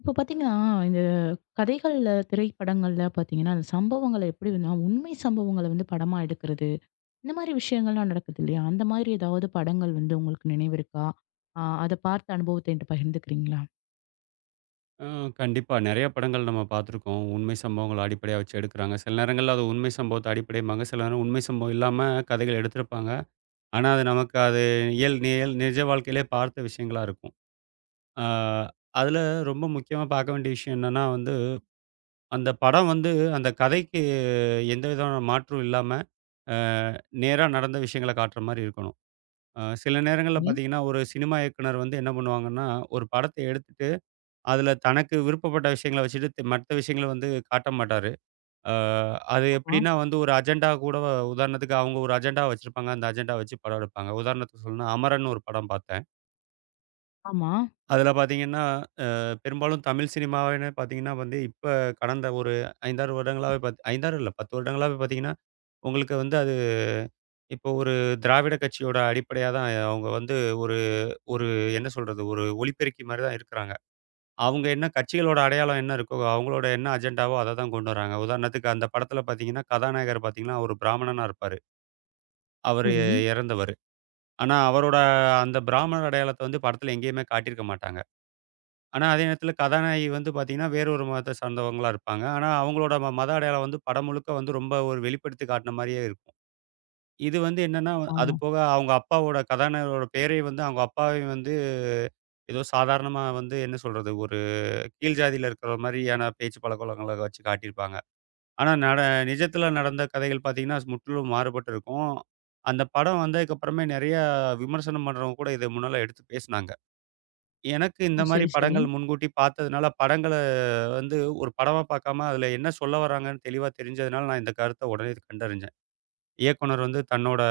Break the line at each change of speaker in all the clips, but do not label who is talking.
இப்போ பாத்தீங்கன்னா, இந்த கதைகள்ல, திரைப்படங்கள்ல பாத்தீங்கன்னா, அந்த சம்பவங்கள எப்படி வேணா உண்மை சம்பவங்கள வந்து படமா எடுக்கிறது. இந்த மாரி விஷயங்கள்லாம் நடக்குது இல்லையா? அந்த மாதிரி ஏதாவது படங்கள் வந்து உங்களுக்கு நினைவு இருக்கா? ஆ அத பார்த்த அனுபவத்த என்ட்ட பகிர்ந்துக்கிறீங்களா?
ஆ, கண்டிப்பா. நெறைய படங்கள் நம்ம பார்த்துருக்கோம். உண்மை சம்பவங்கள அடிப்படையா வச்சு எடுக்குறாங்க. சில நேரங்கள்ல அது உண்மை சம்பவத்த அடிப்படைம்பாங்க. சில நேரம் உண்மை சம்பவம் இல்லாம கதைகள் எடுத்திருப்பாங்க. ஆனா, நமக்கு அது இயல் நியல் நிஜ வாழ்க்கையிலே பார்த்த விஷயங்களா இருக்கும். ஆ அதுல ரொம்ப முக்கியமா பார்க்க வேண்டிய விஷயம் என்னன்னா வந்து, அந்த படம் வந்து அந்த கதைக்கு எந்த விதமான மாற்றும் இல்லாம, ஆ நேரா நடந்த விஷயங்கள காட்டுற மாரி இருக்கணும். சில நேரங்கள்ல
ம்.
பார்த்தீங்கன்னா, ஒரு சினிமா இயக்குனர் வந்து என்ன பண்ணுவாங்கன்னா, ஒரு படத்த எடுத்துட்டு அதில தனக்கு விருப்பப்பட்ட விஷயங்கள வச்சுட்டு, மத்த விஷயங்கள வந்து காட்ட மாட்டாரு. அ அது
ஆமா,
எப்படின்னா வந்து ஒரு அஜெண்டா கூட உதாரணத்துக்கு அவங்க ஒரு அஜெண்டா வச்சிருப்பாங்க. அந்த அஜெண்டா வச்சு படம் எடுப்பாங்க. உதாரணத்துக்கு சொல்லணும்னா, அமரன் ஒரு படம் பார்த்தேன்.
ஆமா.
அதில பார்த்தீங்கன்னா, அ பெரும்பாலும் தமிழ் சினிமாவினே பார்த்தீங்கன்னா வந்து, இப்ப கடந்த ஒரு 5, 6 வருடங்களாவே 5, 6 இல்ல 10 வருடங்களாவே பார்த்தீங்கன்னா, உங்களுக்கு வந்து அது இப்போ ஒரு திராவிட கட்சியோட அடிப்படையா தான் அவங்க வந்து ஒரு ஒரு என்ன சொல்றது? ஒரு ஒலிபெருக்கி மாரி தான் இருக்கிறாங்க. அவங்க என்ன கட்சிகளோட அடையாளம் என்ன இருக்கோ, அவங்களோட என்ன அஜெண்டாவோ அத தான் கொண்டு வராங்க. உதாரணத்துக்கு அந்த படத்துல பார்த்தீங்கன்னா, கதாநாயகர் பார்த்தீங்கன்னா, ஒரு பிராமணனா இருப்பாரு. அவரு
சரி.
இறந்தவரு. ஆனா, அவரோட அந்த பிராமணர் அடையாளத்த வந்து படத்துல எங்கேயுமே காட்டியிருக்க மாட்டாங்க. ஆனா, அதே நேரத்துல கதாநாயகி வந்து பார்த்தீங்கன்னா, வேறொரு மதத்த சார்ந்தவங்களா இருப்பாங்க. ஆனா, அவங்களோட மத அடையாளம் வந்து படம் முழுக்க வந்து ரொம்ப ஒரு வெளிப்படுத்தி காட்டுன மாரியே இருக்கும். இது வந்து என்னன்னா, அது
ஆமா.
போக அவங்க அப்பாவோட கதாநாயகரோட பேரையும் வந்து அவங்க அப்பாவையும் வந்து ஏதோ சாதாரணமா வந்து என்ன சொல்றது, ஒரு கீழ் ஜாதியில இருக்கிற மாரியான பேச்சு பழக்கவழக்கங்கள வச்சு காட்டியிருப்பாங்க. ஆனா, நிஜத்துல நடந்த கதைகள் பார்த்தீங்கன்னா, முற்றிலும் மாறுபட்டு இருக்கும். அந்த படம் வந்ததுக்கப்புறமே நெறையா விமர்சனம் பண்றவங்க கூட இத முன்னால எடுத்து பேசுனாங்க. எனக்கு இந்த
ஓ!
மாரி
சரி, சரி.
படங்கள் முன்கூட்டி பார்த்ததுனால, படங்கள வந்து ஒரு படமா பார்க்காம, அதுல என்ன சொல்ல வராங்கன்னு தெளிவா தெரிஞ்சதுனால, நான் இந்த கருத்த உடனே கண்டறிஞ்சேன். இயக்குனர் வந்து தன்னோட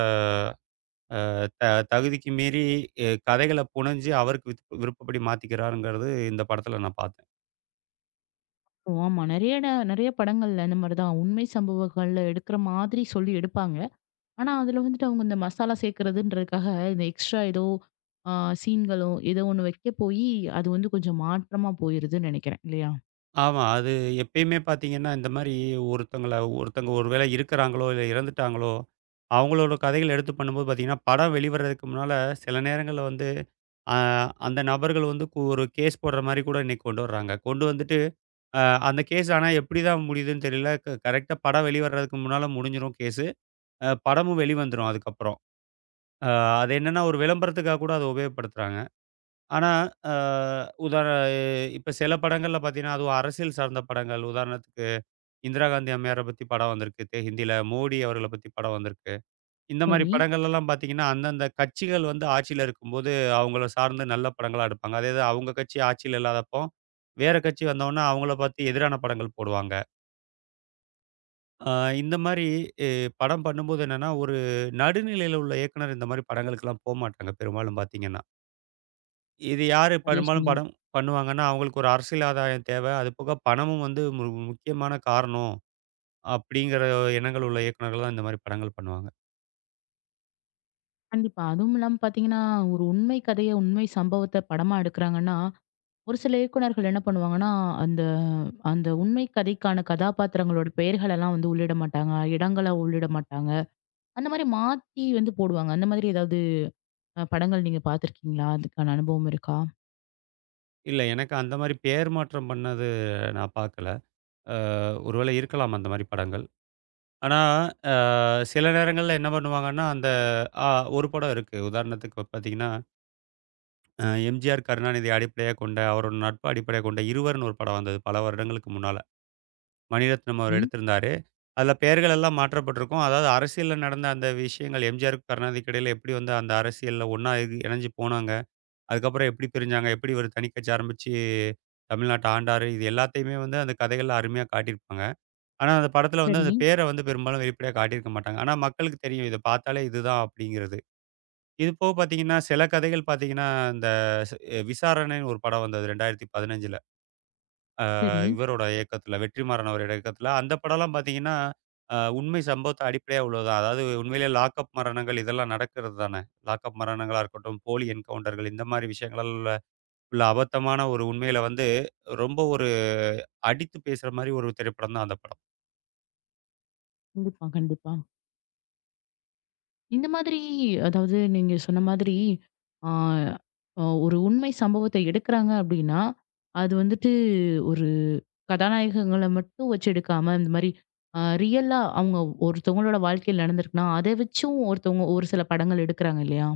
த தகுதிக்கு மீறி கதைகள புனைஞ்சு அவருக்கு விருப்பப்படி மாத்திக்கிறாருங்கிறது இந்த படத்துல நான் பார்த்தேன்.
ஓ! ஆமா. நெறைய நெறைய படங்கள்ல இந்த மாரி தான் உண்மை சம்பவங்கள்ல எடுக்கிற மாதிரி சொல்லி எடுப்பாங்க. ஆனா, அதுல வந்துட்டு அவங்க இந்த மசாலா சேர்க்கிறதுன்றதுக்காக, இந்த எக்ஸ்ட்ரா ஏதோ அ சீன்களோ, ஏதோ ஒண்ணு வைக்க போயி, அது வந்து கொஞ்சம் மாற்றமா போயிருதுன்னு நெனைக்கிறேன். இல்லையா?
ஆமா. அது எப்பயுமே பார்த்தீங்கன்னா, இந்த மாரி ஒருத்தங்கள ஒருத்தங்க ஒரு வேளை இருக்கிறாங்களோ, இல்ல இறந்துட்டாங்களோ, அவங்களோட கதைகள எடுத்து பண்ணும்போது பார்த்தீங்கன்னா, படம் வெளிவர்றதுக்கு முன்னால சில நேரங்கள்ல வந்து, அ அந்த நபர்கள் வந்து ஒரு கேஸ் போடுற மாரி கூட இன்னைக்கு கொண்டு வர்றாங்க. கொண்டு வந்துட்டு, அ அந்த கேஸ் ஆனா எப்படி தான் முடியுதுன்னு தெரியல. கரெக்ட்டா படம் வெளிவர்றதுக்கு முன்னால முடிஞ்சிரும் கேஸு. படமும் வெளிவந்துரும் அதுக்கப்புறம். அ அது என்னன்னா, ஒரு விளம்பரத்துக்காக கூட அத உபயோகப்படுத்துறாங்க. ஆனா, அ உதாரண இப்ப சில படங்கள்ல பார்த்தீங்கன்னா, அதுவும் அரசியல் சார்ந்த படங்கள் உதாரணத்துக்கு இந்திரா காந்தி அம்மையார பத்தி படம் வந்திருக்கு. ஹிந்தியில மோடி அவர்கள பத்தி படம் வந்திருக்கு. இந்த மாரி
சரி.
படங்கள்லலாம் பார்த்தீங்கன்னா, அந்தந்த கட்சிகள் வந்து ஆட்சியில இருக்கும்போது, அவங்கள சார்ந்து நல்ல படங்களா எடுப்பாங்க. அதே இது அவங்க கட்சி ஆட்சியில இல்லாதப்போ, வேற கட்சி வந்தோனே அவங்கள பார்த்து எதிரான படங்கள் போடுவாங்க. அ இந்த மாரி எ படம் பண்ணும்போது என்னன்னா, ஒரு நடுநிலையில உள்ள இயக்குனர் இந்த மாரி படங்களுக்கெல்லாம் போமாட்டாங்க பெரும்பாலும் பார்த்தீங்கன்னா. இது
ஆ,
யாரு
சரியா
பெரும்பாலும்
சொன்னீங்க.
படம் பண்ணுவாங்கன்னா, அவங்களுக்கு ஒரு அரசியல் ஆதாயம் தேவை. அது போக பணமும் வந்து ஒரு முக்கியமான காரணம். அப்படிங்கிற எண்ணங்கள் உள்ள இயக்குனர்கள் தான் இந்த மாரி படங்கள் பண்ணுவாங்க.
கண்டிப்பா. அதுவும் இல்லாம பார்த்தீங்கன்னா, ஒரு உண்மை கதைய, உண்மை சம்பவத்த படமா எடுக்குறாங்கன்னா, ஒரு சில இயக்குனர்கள் என்ன பண்ணுவாங்கன்னா, அந்த அந்த உண்மை கதைக்கான கதாபாத்திரங்களோட பெயர்களெல்லாம் வந்து உள்ளிட மாட்டாங்க. இடங்கள உள்ளிட மாட்டாங்க. அந்த மாரி மாத்தி வந்து போடுவாங்க. அந்த மாதிரி ஏதாவது படங்கள் நீங்க பார்த்துருக்கீங்களா? அதுக்கான அனுபவம் இருக்கா?
இல்ல எனக்கு அந்த மாரி பேர் மாற்றம் பண்ணது நான் பார்க்கல. அ ஒருவேளை இருக்கலாம் அந்த மாரி படங்கள். ஆனா, அ சில நேரங்கள்ல என்ன பண்ணுவாங்கன்னா, அந்த அ ஒரு படம் இருக்கு. உதாரணத்துக்கு பார்த்தீங்கன்னா, எம்ஜிஆர், கருணாநிதி அடிப்படையா கொண்ட அவரோட நட்பு அடிப்படையா கொண்ட இருவர்னு ஒரு படம் வந்தது பல வருடங்களுக்கு முன்னால. மணிரத்னம் அவர்
சரி,
எடுத்திருந்தாரு. அதுல பெயர்கள் எல்லாம் மாற்றப்பட்டிருக்கும். அதாவது அரசியல்ல நடந்த அந்த விஷயங்கள் எம்ஜிஆருக்கும் கருணாநிதிக்கும் இடையில எப்படி வந்து அந்த அரசியல்ல ஒண்ணா இணைஞ்சு போனாங்க. அதுக்கப்புறம் எப்படி பிரிஞ்சாங்க? எப்படி இவரு தனி கட்சி ஆரம்பிச்சு தமிழ்நாட்ட ஆண்டாரு? இது எல்லாத்தையுமே வந்து அந்த கதைகள்ல அருமையா காட்டியிருப்பாங்க. ஆனா, அந்த படத்துல வந்து அந்த
சரி,
பேர வந்து பெரும்பாலும் வெளிப்படையா காட்டியிருக்க மாட்டாங்க. ஆனா, மக்களுக்கு தெரியும் இத பார்த்தாலே இதுதான் அப்படிங்கிறது. இது போக பார்த்தீங்கன்னா, சில கதைகள் பார்த்தீங்கன்னா, இந்த ஸ் அ விசாரணைன்னு ஒரு படம் வந்தது 2015ல.
சரி.
இவரோட இயக்கத்துல வெற்றிமாறன் அவரோட இயக்கத்துல. அந்த படம்லாம் பார்த்தீங்கன்னா, உண்மை சம்பவத்த அடிப்படையா உள்ளதுதான். அதாவது உண்மையிலேயே லாக்அப் மரணங்கள் இதெல்லாம் நடக்கிறது தானே! லாக்அப் மரணங்களா இருக்கட்டும், போலி என்கவுண்டர்கள் இந்த மாரி விஷயங்கள் உள்ள அபத்தமான ஒரு உண்மையில வந்து, ரொம்ப ஒரு அடித்து பேசுற மாரி ஒரு திரைப்படம் தான் அந்த படம்.
கண்டிப்பா, கண்டிப்பா. இந்த மாதிரி அதாவது நீங்க சொன்ன மாதிரி ஆ ஒரு உண்மை சம்பவத்த எடுக்குறாங்க அப்டின்னா, அது வந்துட்டு ஒரு கதாநாயகங்கள மட்டும் வச்சு எடுக்காம, இந்த மாரி ரியலா அவங்க ஒருத்தவங்களோட வாழ்க்கையில நடந்திருக்குன்னா, அத வச்சும் ஒருத்தவங்க ஒரு சில படங்கள் எடுக்குறாங்க இல்லையா?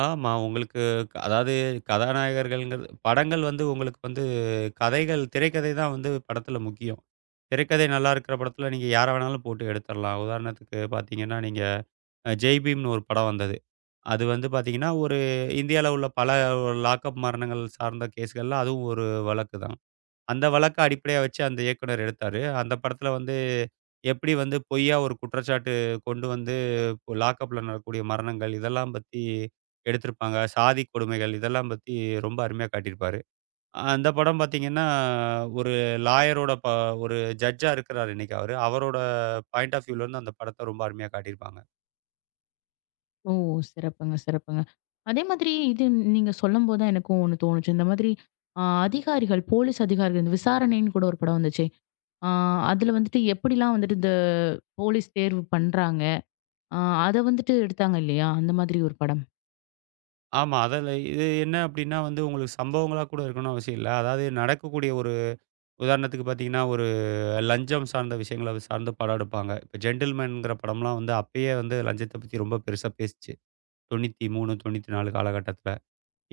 ஆமா. உங்களுக்கு அதாவது கதாநாயகர்கள்ங்கிறது படங்கள் வந்து உங்களுக்கு வந்து கதைகள் திரைக்கதை தான் வந்து படத்தில முக்கியம். திரைக்கதை நல்லா இருக்கிற படத்தில நீங்க யார வேணாலும் போட்டு எடுத்துறலாம். உதாரணத்துக்கு பார்த்தீங்கன்னா, நீங்க "ஜெய் பீம்னு" ஒரு படம் வந்தது. அது வந்து பார்த்தீங்கன்னா, ஒரு இந்தியால உள்ள பல லாக்கப் மரணங்கள் சார்ந்த கேஸ்கள்ல அதுவும் ஒரு வழக்கு தான். அந்த வழக்க அடிப்படையா வச்சு அந்த இயக்குனர் எடுத்தாரு. அந்த படத்துல வந்து எப்படி வந்து பொய்யா ஒரு குற்றச்சாட்டு கொண்டு வந்து லாக்கப்ல நடக்கக்கூடிய மரணங்கள் இதெல்லாம் பத்தி எடுத்திருப்பாங்க. சாதி கொடுமைகள் இதெல்லாம் பத்தி ரொம்ப அருமையா காட்டியிருப்பாரு. அந்த படம் பாத்தீங்கன்னா, ஒரு லாயரோட ஒரு ஜட்ஜா இருக்கிறாரு இன்னைக்கு அவரு. அவரோட பாயிண்ட் ஆஃப் வியூல இருந்து அந்த படத்த ரொம்ப அருமையா காட்டியிருப்பாங்க.
ஓ! சிறப்புங்க, சிறப்புங்க. அதே மாதிரி இது நீங்க சொல்லும்போது தான் எனக்கும் ஒண்ணு தோணுச்சு. இந்த மாதிரி அதிகாரிகள், போலீஸ் அதிகாரிகள் இந்த விசாரணைன்னு கூட ஒரு படம் வந்துச்சே! ஆ அதுல வந்துட்டு எப்படிலாம் வந்துட்டு இந்த போலீஸ் தேர்வு பண்றாங்க. ஆ அத வந்துட்டு எடுத்தாங்க இல்லையா? அந்த மாதிரி ஒரு படம்.
ஆமா. அதில இது என்ன அப்படின்னா வந்து உங்களுக்கு சம்பவங்களா கூட இருக்கணும்னு அவசியம் இல்ல. அதாவது நடக்கக்கூடிய ஒரு உதாரணத்துக்கு பாத்தீங்கன்னா லஞ்சம் சார்ந்த விஷயங்கள சார்ந்து படம் எடுப்பாங்க. இப்ப ஜென்டில்மேன்ங்கிற படம்லாம் வந்து அப்பயே வந்து லஞ்சத்த பத்தி ரொம்ப பெருசா பேசுச்சு. 93, 94 காலகட்டத்தில.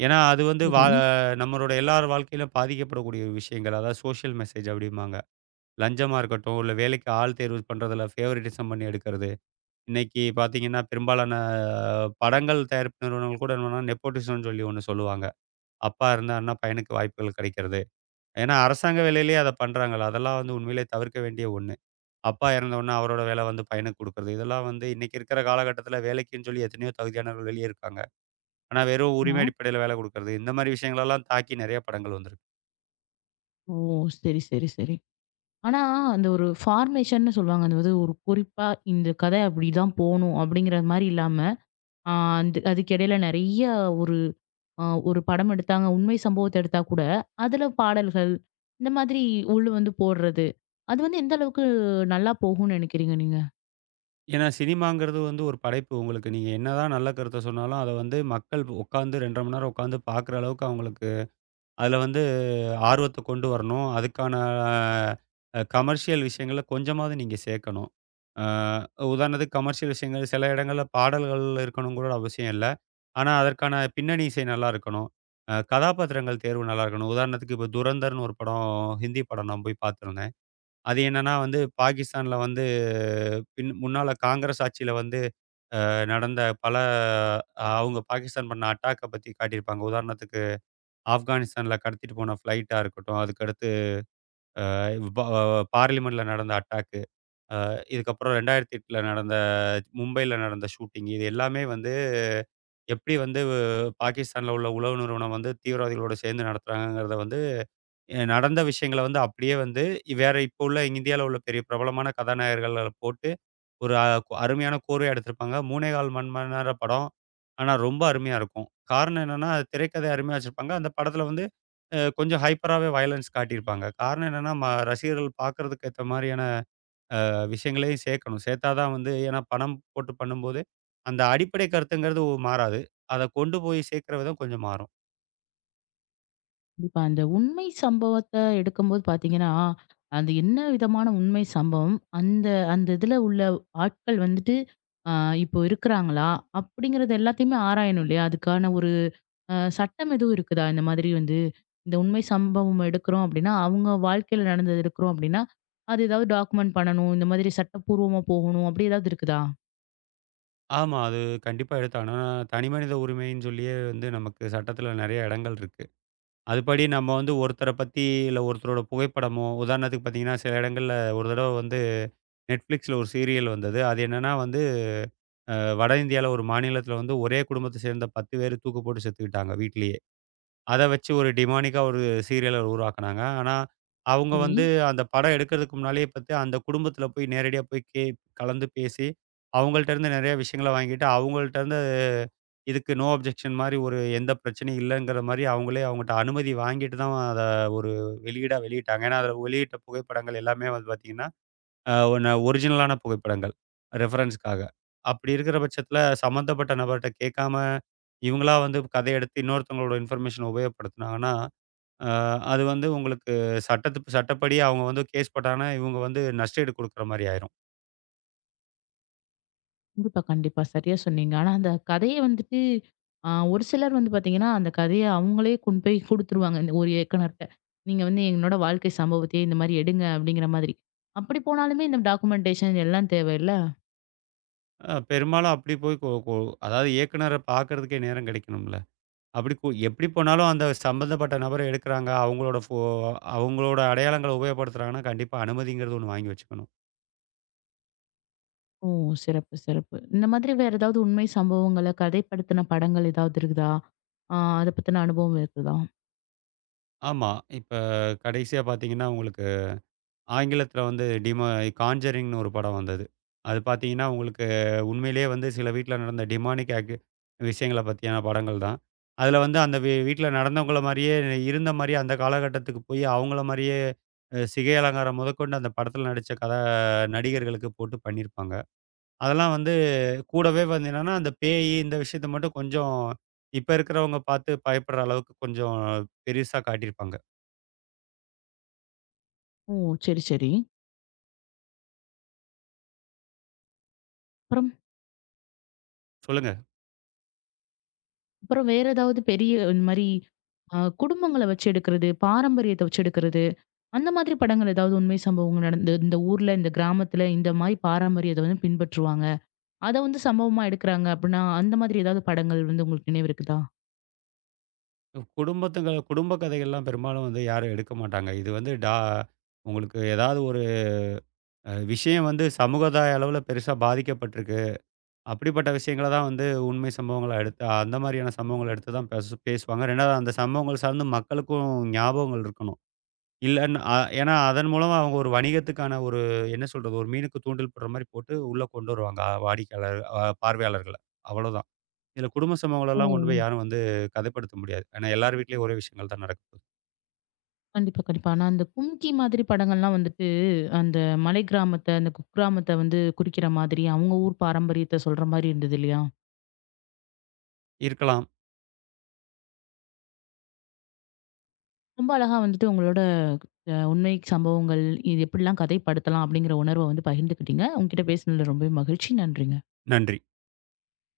ஏன்னா அது வந்து
சரி.
நம்மளோட எல்லார் வாழ்க்கையிலும் பாதிக்கப்படக்கூடிய ஒரு விஷயங்கள். அதாவது சோஷியல் மெசேஜ் அப்படிம்பாங்க. லஞ்சமா இருக்கட்டும், இல்ல வேலைக்கு ஆள் தேர்வு பண்றதில ஃபேவரட்டிசம் பண்ணி எடுக்கிறது. இன்னைக்கு பார்த்தீங்கன்னா, பெரும்பாலான படங்கள் தயாரிப்பு நிறுவனங்கள் கூட என்னன்னா நெப்போட்டிசம்னு சொல்லி ஒண்ணு சொல்லுவாங்க. அப்பா இருந்தாருன்னா பையனுக்கு வாய்ப்புகள் கிடைக்கிறது. ஏன்னா அரசாங்க வேலையிலேயே அத பண்றாங்கல்ல. அதெல்லாம் வந்து உண்மையிலேயே தவிர்க்க வேண்டிய ஒண்ணு. அப்பா இறந்த உடனே அவரோட வேலை வந்து பையனுக்கு குடுக்குறது. இதெல்லாம் வந்து இன்னைக்கு இருக்கிற காலகட்டத்தில வேலைக்குன்னு சொல்லி எத்தனையோ தகுதியானவர்கள் வெளிய இருக்காங்க. ஆனா வெறும்
ஆமா.
உரிமை அடிப்படையில வேலை குடுக்குறது. இந்த மாரி விஷயங்களெல்லாம் தாக்கி நெறைய படங்கள் வந்திருக்கு.
ஓ! சரி, சரி, சரி. ஆனா, அந்த ஒரு ஃபார்மேஷன்னு சொல்லுவாங்க. அந்த வந்து ஒரு குறிப்பா இந்த கதை அப்படிதான் போணும் அப்படிங்கிற மாரி இல்லாம, ஆ அந்த அதுக்கு இடையில நெறைய ஒரு அ ஒரு படம் எடுத்தாங்க. உண்மை சம்பவத்த எடுத்தா கூட, அதுல பாடல்கள் இந்த மாதிரி உள் வந்து போடுறது. அது வந்து எந்த அளவுக்கு நல்லா போகும்னு நெனைக்கிறீங்க நீங்க?
ஏன்னா சினிமாங்கிறது வந்து ஒரு படைப்பு. உங்களுக்கு நீங்க என்னதான் நல்ல கருத்த சொன்னாலும், அத வந்து மக்கள் உட்கார்ந்து 2 1/2 மணி நேரம் உட்கார்ந்து பார்க்குற அளவுக்கு அவங்களுக்கு அதுல வந்து ஆர்வத்த கொண்டு வரணும். அதுக்கான கமர்ஷியல் விஷயங்கள கொஞ்சமாவது நீங்க சேர்க்கணும். உதாரணத்துக்கு கமர்ஷியல் விஷயங்கள் சில இடங்கள்ல பாடல்கள் இருக்கணுங்கிற அவசியம் இல்ல. ஆனா, அதற்கான பின்னணி இசை நல்லா இருக்கணும். கதாபாத்திரங்கள் தேர்வு நல்லா இருக்கணும். உதாரணத்துக்கு இப்ப துரந்தர்ன்னு ஒரு படம் ஹிந்தி படம் நான் போய் பார்த்துருந்தேன். அது என்னன்னா வந்து பாகிஸ்தான்ல வந்து முன்னால காங்கிரஸ் ஆட்சியில வந்து நடந்த பல அவங்க பாகிஸ்தான் பண்ண அட்டாக்க பத்தி காட்டியிருப்பாங்க. உதாரணத்துக்கு ஆப்கானிஸ்தான்ல கடத்திட்டு போன ஃப்ளைட்டா இருக்கட்டும், அதுக்கடுத்து பா பார்லிமெண்ட்ல நடந்த அட்டாக்கு, இதுக்கப்புறம் 2008ல நடந்த மும்பைல நடந்த ஷூட்டிங் இது எல்லாமே வந்து எப்படி வந்து பாகிஸ்தான்ல உள்ள உளவு நிறுவனம் வந்து தீவிரவாதிகளோட சேர்ந்து நடத்துறாங்கங்கிறத வந்து நடந்த விஷயங்கள வந்து அப்படியே வந்து வேற இப்போ உள்ள இந்தியால உள்ள பெரிய பிரபலமான கதாநாயகர்கள போட்டு ஒரு அருமையான கோர்வையா எடுத்திருப்பாங்க. 3 1/4 மணி நேர படம். ஆனா ரொம்ப அருமையா இருக்கும். காரணம் என்னன்னா, திரைக்கதை அருமையா வச்சிருப்பாங்க. அந்த படத்துல வந்து கொஞ்சம் ஹைப்பராவே வயலன்ஸ் காட்டியிருப்பாங்க. காரணம் என்னன்னா, ரசிகர்கள் பார்க்கறதுக்கு ஏத்த மாரியான விஷயங்களையும் சேர்க்கணும். சேர்த்தா தான் வந்து ஏன்னா பணம் போட்டு பண்ணும்போது, அந்த அடிப்படை கருத்துங்கிறது மாறாது. அத கொண்டு போய் சேர்க்கிற விதம் கொஞ்சம் மாறும்.
கண்டிப்பா. அந்த உண்மை சம்பவத்த எடுக்கும்போது பார்த்தீங்கன்னா, அந்த என்ன விதமான உண்மை சம்பவம்? அந்த அந்த இதுல உள்ள ஆட்கள் வந்துட்டு, அ இப்போ இருக்கிறாங்களா? அப்படிங்கிறது எல்லாத்தையுமே ஆராயணும் இல்லையா? அதுக்கான ஒரு சட்டம் எதுவும் இருக்குதா? இந்த மாதிரி வந்து இந்த உண்மை சம்பவம் எடுக்கிறோம் அப்படின்னா, அவங்க வாழ்க்கையில நடந்தது எடுக்கிறோம் அப்படின்னா, அது ஏதாவது டாக்குமெண்ட் பண்ணணும். இந்த மாதிரி சட்டப்பூர்வமா போகணும். அப்படி ஏதாவது இருக்குதா?
ஆமா. அது கண்டிப்பா எடுத்தாகணும். ஆனா, தனி மனித உரிமைன்னு சொல்லியே வந்து நமக்கு சட்டத்தில நெறைய இடங்கள் இருக்கு. அதுபடி நம்ம வந்து ஒருத்தர பத்தி இல்ல ஒருத்தரோட புகைப்படமோ, உதாரணத்துக்கு பார்த்தீங்கன்னா, சில இடங்கள்ல ஒரு தடவ வந்து Netflixல ஒரு சீரியல் வந்தது. அது என்னன்னா வந்து, அ வட இந்தியால ஒரு மாநிலத்தில வந்து ஒரே குடும்பத்த சேர்ந்த 10 பேரு தூக்கு போட்டு செத்துக்கிட்டாங்க வீட்லயே. அத வச்சு ஒரு டிமானிக்கா ஒரு சீரியல உருவாக்குனாங்க. ஆனா, அவங்க
சரி.
வந்து அந்த படம் எடுக்கிறதுக்கு முன்னாலேயே பார்த்து அந்த குடும்பத்தில போய் நேரடியா போய் கலந்து பேசி, அவங்கள்ட்ட இருந்து நெறைய விஷயங்கள வாங்கிட்டு, அவங்கள்ட்ட இருந்து இதுக்கு நோ அப்ஜெக்ஷன் மாரி ஒரு எந்த பிரச்சனையும் இல்லங்கிற மாரி அவங்களே அவங்கட்ட அனுமதி வாங்கிட்டு தான் அத ஒரு வெளியீடா வெளியிட்டாங்க. ஏன்னா, அதில வெளியிட்ட புகைப்படங்கள் எல்லாமே வந்து பார்த்தீங்கன்னா அ ஒண்ண ஒரிஜினலான புகைப்படங்கள் ரெஃபரன்ஸ்க்காக. அப்படி இருக்கிற பட்சத்தில சம்மந்தப்பட்ட நபர்ட்ட கேட்காம, இவங்களா வந்து கதை எடுத்து இன்னொருத்தவங்களோட இன்ஃபர்மேஷன உபயோகப்படுத்துனாங்கன்னா, அ அது வந்து உங்களுக்கு சட்டப்படி அவங்க வந்து கேஸ் போட்டாங்கன்னா, இவங்க வந்து நஷ்டஈடு குடுக்குற மாரி ஆயிரும்.
கண்டிப்பா, கண்டிப்பா. சரியா சொன்னீங்க. ஆனா அந்த கதைய வந்துட்டு ஒரு சிலர் வந்து பார்த்தீங்கன்னா, அந்த கதைய அவங்களே கொண்டு போய் குடுத்துருவாங்க. இந்த ஒரு இயக்குனர்ட்ட. நீங்க வந்து என்னோட வாழ்க்கை சம்பவத்தையே இந்த மாரி எடுங்க அப்படிங்கிற மாதிரி. அப்படி போனாலுமே இந்த டாக்குமெண்டேஷன் எல்லாம் தேவையில்ல?
பெரும்பாலும் அப்படி போய் கொ கொ அதாவது இயக்குனர பார்க்கறதுக்கே நேரம் கிடைக்கணும்ல. அப்படி எப்படி போனாலும் அந்த சம்பந்தப்பட்ட நபர எடுக்குறாங்க, அவங்களோட அடையாளங்கள உபயோகப்படுத்துறாங்கன்னா, கண்டிப்பா அனுமதிங்கிறது ஒண்ணு வாங்கி வச்சுக்கணும்.
ஓ! சிறப்பு, சிறப்பு. இந்த மாதிரி வேற ஏதாவது உண்மை சம்பவங்கள கதைப்படுத்தின படங்கள் ஏதாவது இருக்குதா? ஆ அத பத்தின அனுபவம் இருக்குதா?
ஆமா. இப்ப கடைசியா பார்த்தீங்கன்னா உங்களுக்கு ஆங்கிலத்தில வந்து காஞ்சரிங்ன்னு ஒரு படம் வந்தது. அது பார்த்தீங்கன்னா, உங்களுக்கு உண்மையிலேயே வந்து சில வீட்ல நடந்த டிமானிக் விஷயங்கள பத்தியான படங்கள் தான். அதில வந்து அந்த வீட்ல நடந்தவங்கள மாரியே இருந்த மாரியே அந்த காலகட்டத்துக்கு போய் அவங்கள மாரியே சிகை அலங்காரம் முதற்கொண்டு அந்த படத்தில நடிச்ச நடிகர்களுக்கு போட்டு பண்ணியிருப்பாங்க. அதெல்லாம் வந்து கூடவே வந்து என்னன்னா, அந்த இந்த விஷயத்த மட்டும் கொஞ்சம் இப்ப இருக்கிறவங்க பார்த்து பயப்படுற அளவுக்கு கொஞ்சம் பெருசா காட்டியிருப்பாங்க.
ஓ! சரி, சரி. அப்புறம்
சொல்லுங்க.
அப்புறம் வேற ஏதாவது பெரிய இந்த மாரி குடும்பங்கள வச்சு எடுக்கிறது, பாரம்பரியத்த வச்சு எடுக்கிறது அந்த மாதிரி படங்கள் ஏதாவது உண்மை சம்பவங்கள் நடந்து இந்த ஊர்ல, இந்த கிராமத்துல இந்த மாரி பாரம்பரியத்த வந்து பின்பற்றுவாங்க. அத வந்து சம்பவமா எடுக்குறாங்க அப்டின்னா, அந்த மாதிரி ஏதாவது படங்கள் வந்து உங்களுக்கு நினைவு இருக்குதா?
குடும்பத்துங்க குடும்ப கதைகள்லாம் பெரும்பாலும் வந்து யாரும் எடுக்க மாட்டாங்க. இது வந்து உங்களுக்கு ஏதாவது ஒரு விஷயம் வந்து சமூகதாய அளவுல பெருசா பாதிக்கப்பட்டிருக்கு. அப்படிப்பட்ட விஷயங்கள தான் வந்து உண்மை சம்பவங்களா எடுத்து அந்த மாதிரியான சம்பவங்கள எடுத்து தான் பேசுவாங்க. 2வது அந்த சம்பவங்கள் சார்ந்து மக்களுக்கும் ஞாபகங்கள் இருக்கணும். இல்லன்னு ஏன்னா அதன் மூலமா அவங்க ஒரு வணிகத்துக்கான ஒரு என்ன சொல்றது? ஒரு மீனுக்கு தூண்டில் போடுற மாரி போட்டு உள்ள கொண்டு வருவாங்க அ வாடிக்கையாளர் அ பார்வையாளர்கள. அவ்வளோதான். இதுல குடும்ப
ஓ!
சம்பவங்களெல்லாம் கொண்டு போய் யாரும் வந்து கதைப்படுத்த முடியாது. ஏன்னா எல்லார் வீட்லயும் ஒரே விஷயங்கள் தான் நடக்கும்.
கண்டிப்பா, கண்டிப்பா. ஆனா அந்த கும்கி மாதிரி படங்கள்லாம் வந்துட்டு, அந்த மலை கிராமத்த, அந்த குக்கிராமத்த வந்து குறிக்கிற மாதிரி, அவங்க ஊர் பாரம்பரியத்த சொல்ற மாரி இருந்தது இல்லையா?
இருக்கலாம்.
ரொம்ப அழகா வந்துட்டு உங்களோட உண்மை சம்பவங்கள், இது எப்டிலாம் கதைப்படுத்தலாம் அப்டிங்கிற உணர்வ வந்து பகிர்ந்துக்கிட்டீங்க. உங்ககிட்ட பேசினதுல ரொம்பவே மகிழ்ச்சி. நன்றிங்க.
நன்றி.